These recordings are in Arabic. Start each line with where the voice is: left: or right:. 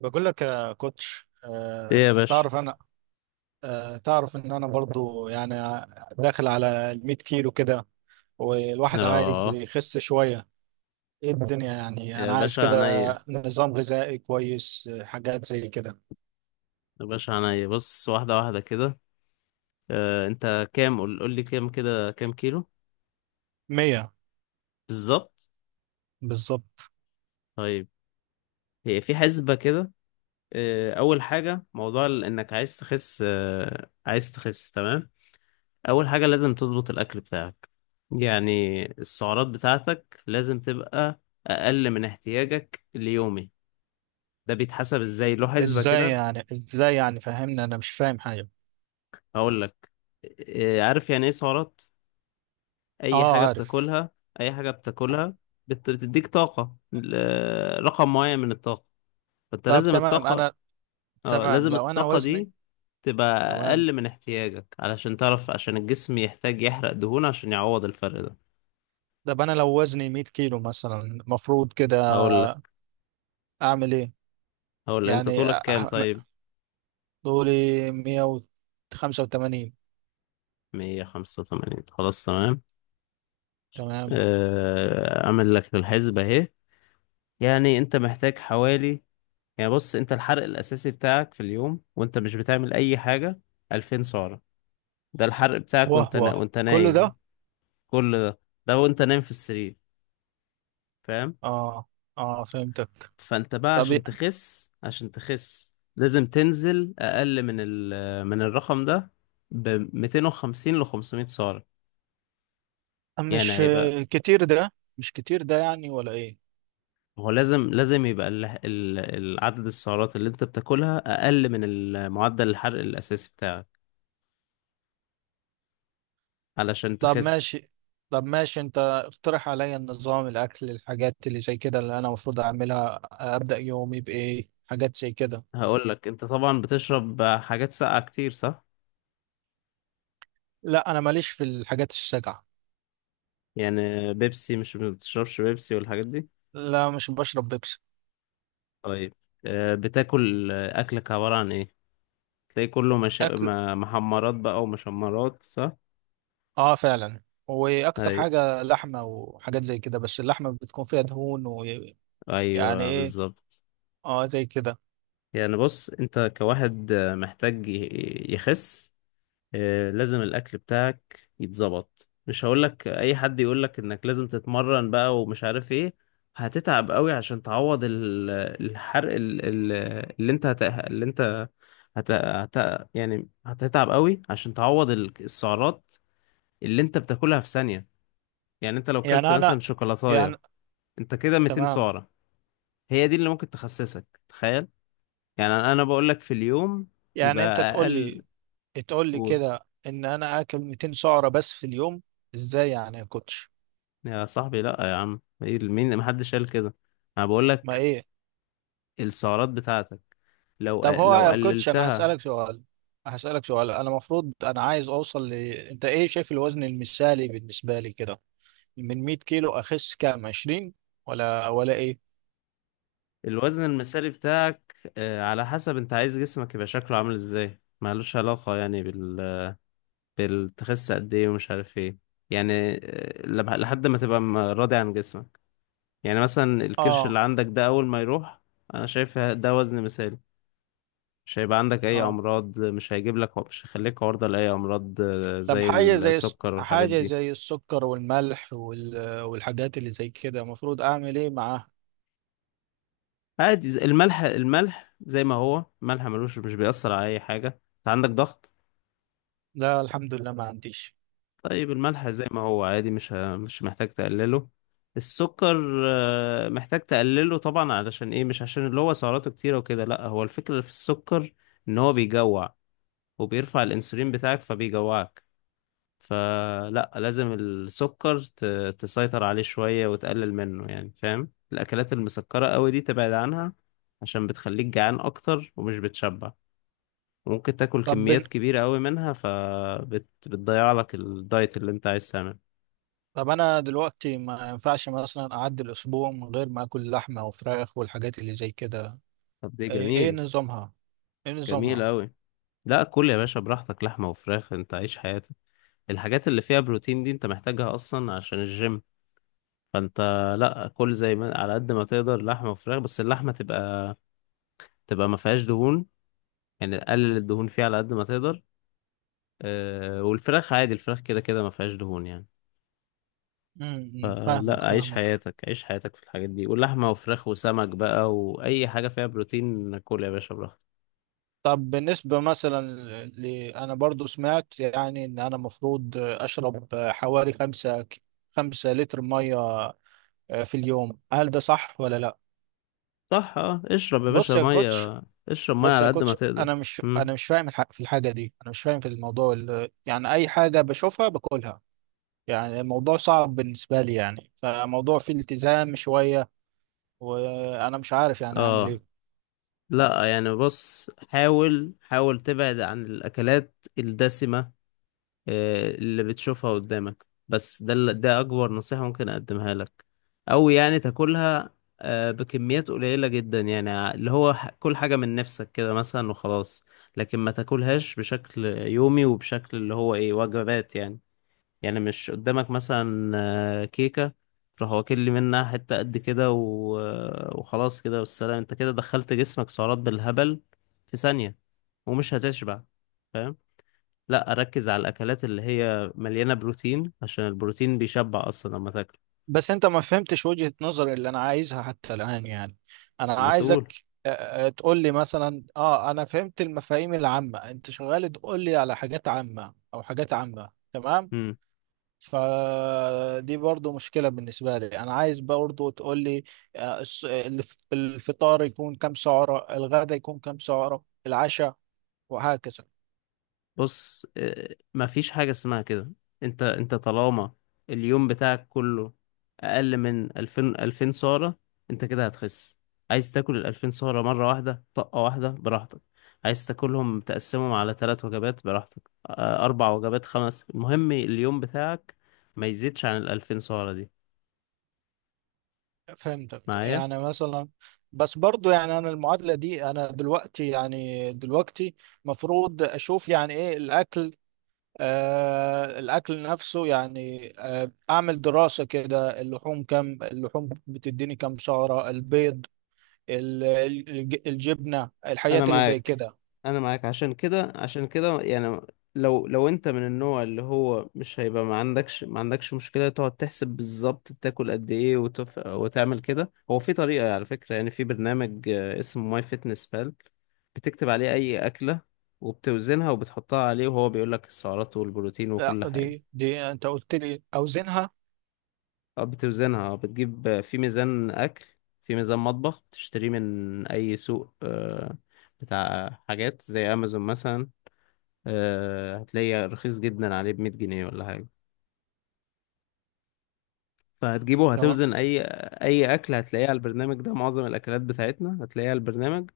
right: بقول لك يا كوتش،
left: ايه يا باشا.
right: تعرف ان انا برضو يعني داخل على ال 100 كيلو كده. والواحد عايز
left: اه
right: يخس شوية. ايه الدنيا؟ يعني
left: يا
right: انا عايز
left: باشا
right: كده
left: عينيا
right: نظام غذائي كويس، حاجات زي كده.
left: يا باشا عينيا، بص، واحدة واحدة كده. انت كام؟ قول لي كام كده، كام كيلو؟
right: 100.
left: بالظبط.
right: بالظبط.
left: طيب، هي في حسبة كده. اول حاجة، موضوع انك عايز تخس، تمام. اول حاجة لازم تضبط الاكل بتاعك، يعني السعرات بتاعتك لازم تبقى اقل من احتياجك اليومي. ده بيتحسب ازاي؟ له حسبة
right: ازاي
left: كده.
right: يعني ازاي يعني فهمني، انا مش فاهم حاجة.
left: هقول لك، عارف يعني ايه سعرات؟ اي
right: اه،
left: حاجه
right: عارف.
left: بتاكلها، اي حاجه بتاكلها بتديك طاقه، رقم معين من الطاقه، فانت
right: طب
left: لازم
right: تمام،
left: الطاقه،
right: انا.
left: اه
right: تمام
left: لازم
right: لو انا
left: الطاقه
right: وزني.
left: دي تبقى
right: تمام.
left: اقل من احتياجك، علشان تعرف، عشان الجسم يحتاج يحرق دهون عشان يعوض الفرق ده.
right: طب انا لو وزني 100 كيلو مثلا، المفروض كده
left: هقول لك
right: اعمل ايه؟
left: هقول لك، انت
right: يعني
left: طولك كام طيب؟
right: دوري، 185.
left: 185، خلاص تمام.
right: تمام.
left: اعمل لك الحسبه اهي. يعني انت محتاج حوالي، يعني بص، انت الحرق الاساسي بتاعك في اليوم وانت مش بتعمل اي حاجه 2000 سعره. ده الحرق بتاعك
right: واه
left: وانت
right: واه، كل ده؟
left: نايم. كل ده وانت نايم في السرير. فاهم؟
right: اه اه، فهمتك.
left: فانت بقى
right: طب
left: عشان
right: إيه-
left: تخس، لازم تنزل اقل من الرقم ده ب 250 ل 500 سعرة. يعني
right: مش
left: هيبقى
right: كتير ده مش كتير ده يعني، ولا ايه؟
left: هو لازم يبقى العدد، السعرات اللي انت بتاكلها اقل من معدل الحرق الاساسي بتاعك علشان
right: طب
left: تخس.
right: ماشي. انت اقترح عليا النظام، الاكل، الحاجات اللي زي كده اللي انا المفروض اعملها. ابدا يومي بايه، حاجات زي كده.
left: هقول لك، انت طبعا بتشرب حاجات ساقعة كتير صح؟
right: لا، انا ماليش في الحاجات الساقعه.
left: يعني بيبسي، مش بتشربش بيبسي والحاجات دي؟
right: لا، مش بشرب بيبسي.
left: طيب. آه، بتاكل آه، اكلك عبارة عن ايه؟ تلاقي كله مش...
right: اكل.
left: ما- محمرات بقى ومشمرات صح؟
right: اه فعلا. واكتر
left: ايوه،
right: حاجه لحمه وحاجات زي كده، بس اللحمه بتكون فيها دهون ويعني.
left: ايوه،
right: ايه.
left: بالظبط.
right: اه، زي كده.
left: يعني بص، انت كواحد محتاج يخس، لازم الاكل بتاعك يتظبط. مش هقولك اي حد يقولك انك لازم تتمرن بقى ومش عارف ايه، هتتعب قوي عشان تعوض الحرق، ال- ال- اللي انت هت... اللي انت هت... هت... يعني هتتعب قوي عشان تعوض السعرات اللي انت بتاكلها في ثانية. يعني انت لو كلت
right: يعني انا،
left: مثلا شوكولاتاية
right: يعني،
left: انت كده 200
right: تمام.
left: سعرة. هي دي اللي ممكن تخسسك، تخيل. يعني انا بقول لك في اليوم يبقى
right: يعني انت تقول
left: اقل.
right: لي،
left: قول.
right: كده ان انا اكل 200 سعرة بس في اليوم؟ ازاي يعني يا كوتش؟
left: يا صاحبي، لا يا عم، ايه، مين؟ محدش قال كده، انا بقول
right: ما
left: لك
right: ايه.
left: السعرات بتاعتك، لو
right: طب هو
left: لو
right: يا كوتش انا
left: قللتها.
right: هسألك سؤال. انا المفروض، انا عايز اوصل انت ايه شايف الوزن المثالي بالنسبة لي كده؟ من 100 كيلو اخس كام؟ 20؟ ولا ايه؟
left: الوزن المثالي بتاعك على حسب انت عايز جسمك يبقى شكله عامل ازاي، مالوش علاقة يعني بالتخس قد ايه ومش عارف ايه. يعني لحد ما تبقى راضي عن جسمك. يعني مثلا الكرش
right: اه
left: اللي عندك ده اول ما يروح، انا شايف ده وزن مثالي، مش هيبقى عندك اي
right: اه.
left: امراض، مش هيجيب لك مش هيخليك عرضة لاي امراض
right: طب
left: زي السكر والحاجات
right: حاجة
left: دي.
right: زي السكر والملح والحاجات اللي زي كده، المفروض اعمل ايه معاها؟
left: عادي، الملح، زي ما هو. الملح ملوش، مش بيأثر على اي حاجة. انت عندك ضغط؟
right: لا الحمد لله، ما عنديش.
left: طيب، الملح زي ما هو عادي، مش محتاج تقلله. السكر محتاج تقلله طبعا. علشان ايه؟ مش عشان اللي هو سعراته كتيرة وكده، لا، هو الفكرة في السكر ان هو بيجوع، وبيرفع الانسولين بتاعك فبيجوعك، فلا لازم السكر تسيطر عليه شوية وتقلل منه، يعني فاهم. الأكلات المسكرة قوي دي تبعد عنها، عشان بتخليك جعان أكتر ومش بتشبع، وممكن تاكل
right: طب
left: كميات كبيرة قوي منها فبتضيع لك الدايت اللي انت عايز تعمله.
right: طب انا دلوقتي ما ينفعش مثلا اعدي الاسبوع من غير ما اكل لحمه وفراخ والحاجات اللي زي كده؟
left: طب دي
right: إيه
left: جميل،
right: نظامها؟ ايه
left: جميل
right: نظامها؟
left: قوي. لا، كل يا باشا براحتك، لحمة وفراخ، انت عيش حياتك، الحاجات اللي فيها بروتين دي انت محتاجها أصلا عشان الجيم، فانت لا، كل زي ما على قد ما تقدر لحمة وفراخ، بس اللحمة تبقى، ما فيهاش دهون، يعني قلل الدهون فيه على قد ما تقدر. والفراخ عادي، الفراخ كده كده ما فيهاش دهون يعني.
right: فاهمك
left: فلا، عيش
right: فاهمك.
left: حياتك، عيش حياتك في الحاجات دي، واللحمة وفراخ وسمك بقى وأي حاجة فيها بروتين، كل يا باشا براحتك.
right: طب بالنسبه مثلا ل... انا برضو سمعت يعني ان انا مفروض اشرب حوالي خمسة لتر ميه في اليوم، هل ده صح ولا لا؟
left: صح، اه، اشرب يا باشا
right: بص يا كوتش.
left: مية، اشرب مية على قد ما تقدر.
right: انا مش انا
left: مم.
right: مش فاهم في الحاجه دي. انا مش فاهم في الموضوع يعني اي حاجه بشوفها باكلها. يعني الموضوع صعب بالنسبه لي، يعني فموضوع فيه التزام شويه، وانا مش عارف يعني اعمل
left: اه.
right: ايه.
left: لا يعني بص، حاول تبعد عن الأكلات الدسمة اللي بتشوفها قدامك، بس ده ده أكبر نصيحة ممكن أقدمها لك. أو يعني تاكلها بكميات قليلة جدا، يعني كل حاجة من نفسك كده مثلا وخلاص، لكن ما تاكلهاش بشكل يومي وبشكل اللي هو إيه، وجبات يعني. يعني مش قدامك مثلا كيكة تروح واكل لي منها حتة قد كده وخلاص كده والسلام، انت كده دخلت جسمك سعرات بالهبل في ثانية ومش هتشبع، فاهم؟ لا، اركز على الاكلات اللي هي مليانه بروتين، عشان البروتين بيشبع اصلا لما تاكل.
right: بس انت ما فهمتش وجهه نظري اللي انا عايزها حتى الان يعني. انا
left: ما تقول.
right: عايزك تقول لي مثلا. اه انا فهمت المفاهيم العامه، انت شغال تقول لي على حاجات عامه، او حاجات عامه، تمام.
left: امم
right: فدي برضو مشكلة بالنسبة لي، أنا عايز برضو تقول لي الفطار يكون كم سعرة، الغدا يكون كم سعرة، العشاء، وهكذا.
left: بص، ما فيش حاجه اسمها كده. انت طالما اليوم بتاعك كله اقل من 2000، 2000 سعره، انت كده هتخس. عايز تاكل ال 2000 سعره مره واحده، طقه واحده، براحتك، عايز تاكلهم تقسمهم على ثلاث وجبات براحتك، اربع وجبات، خمس، المهم اليوم بتاعك ما يزيدش عن ال 2000 سعره دي.
right: فهمتك
left: معايا؟
right: يعني مثلا. بس برضو يعني أنا المعادلة دي، أنا دلوقتي، مفروض أشوف يعني إيه الأكل. الأكل نفسه، يعني أعمل دراسة كده، اللحوم بتديني كم سعرة؟ البيض، الجبنة،
left: انا
right: الحاجات اللي زي
left: معاك
right: كده.
left: انا معاك عشان كده، يعني لو، انت من النوع اللي هو مش هيبقى ما عندكش مشكله تقعد تحسب بالظبط بتاكل قد ايه وتعمل كده، هو في طريقه على فكره، يعني في برنامج اسمه ماي فيتنس بال، بتكتب عليه اي اكله وبتوزنها وبتحطها عليه، وهو بيقول لك السعرات والبروتين
right: لا
left: وكل حاجه.
right: دي انت قلت لي اوزنها.
left: اه، بتوزنها، اه بتجيب آه، في ميزان اكل، في ميزان مطبخ بتشتريه من اي سوق بتاع حاجات زي امازون مثلا. هتلاقيه رخيص جدا عليه، بمية جنيه ولا حاجة. فهتجيبه،
right: تمام.
left: هتوزن أي أكل هتلاقيه على البرنامج ده، معظم الأكلات بتاعتنا هتلاقيها على البرنامج،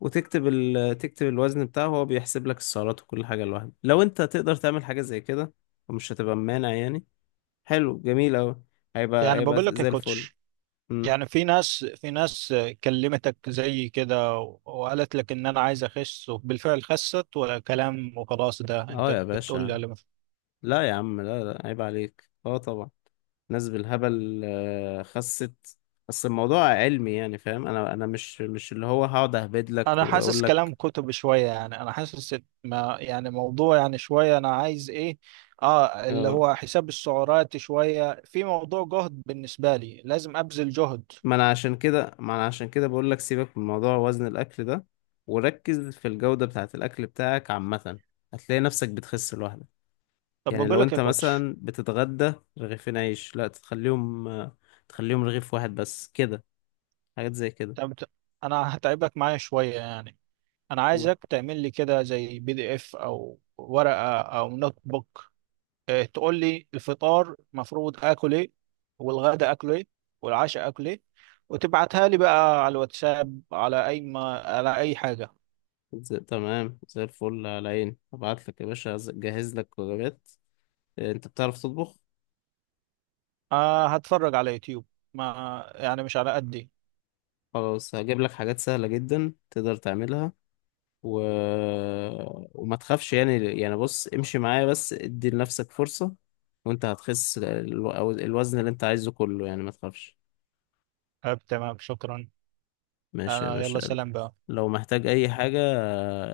left: وتكتب تكتب الوزن بتاعه، هو بيحسب لك السعرات وكل حاجة لوحده. لو أنت تقدر تعمل حاجة زي كده ومش هتبقى مانع يعني، حلو، جميل أوي،
right: يعني
left: هيبقى
right: بقول لك يا
left: زي الفل.
right: كوتش،
left: مم.
right: يعني في ناس كلمتك زي كده وقالت لك ان انا عايز اخس، وبالفعل خست، ولا كلام وخلاص؟ ده
left: اه
right: انت
left: يا
right: بتقول لي
left: باشا،
right: على- ما-
left: لا يا عم، لا، لا، عيب عليك، اه طبعا، ناس بالهبل خست، بس الموضوع علمي، يعني فاهم، انا مش اللي هو هقعد اهبد لك
right: انا حاسس
left: واقول لك.
right: كلام كتب شوية، يعني انا حاسس إن ما يعني موضوع، يعني شوية انا عايز ايه؟ اه اللي
left: اه،
right: هو حساب السعرات شوية، في موضوع جهد بالنسبة لي، لازم ابذل جهد.
left: ما انا عشان كده بقول لك، سيبك من موضوع وزن الاكل ده وركز في الجودة بتاعة الاكل بتاعك عامة، هتلاقي نفسك بتخس لوحدك.
right: طب
left: يعني
right: بقول
left: لو
right: لك يا
left: انت
right: كوتش.
left: مثلا بتتغدى رغيفين عيش، لا، تخليهم تخليهم رغيف واحد بس كده، حاجات زي كده.
right: طب ت- انا هتعبك معايا شوية يعني. انا عايزك تعمل لي كده زي PDF او ورقة او نوت بوك، تقول لي الفطار المفروض اكل ايه، والغدا اكل ايه، والعشاء اكل ايه، وتبعتها لي بقى على الواتساب، على اي ما على اي حاجة.
left: تمام، زي الفل، على عيني، هبعت لك يا باشا، جهز لك وجبات. إيه، انت بتعرف تطبخ؟
right: أه، هتفرج على يوتيوب. ما يعني مش على قدي.
left: خلاص هجيب لك حاجات سهلة جدا تقدر تعملها و... وما تخافش يعني. يعني بص، امشي معايا بس، ادي لنفسك فرصة، وانت هتخس الوزن اللي انت عايزه كله، يعني ما تخافش.
right: طب تمام، شكرا.
left: ماشي يا
right: انا، يلا،
left: باشا.
right: سلام بقى.
left: لو محتاج اي حاجة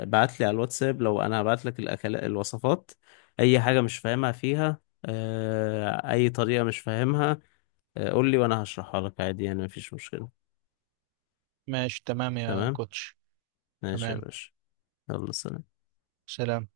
left: ابعت لي على الواتساب، لو انا هبعت لك الاكل، الوصفات، اي حاجة مش فاهمها فيها اي طريقة مش فاهمها قول لي وانا هشرحها لك عادي يعني مفيش مشكلة.
right: ماشي تمام يا
left: تمام،
right: كوتش.
left: ماشي يا
right: تمام.
left: باشا، يلا سلام.
right: سلام.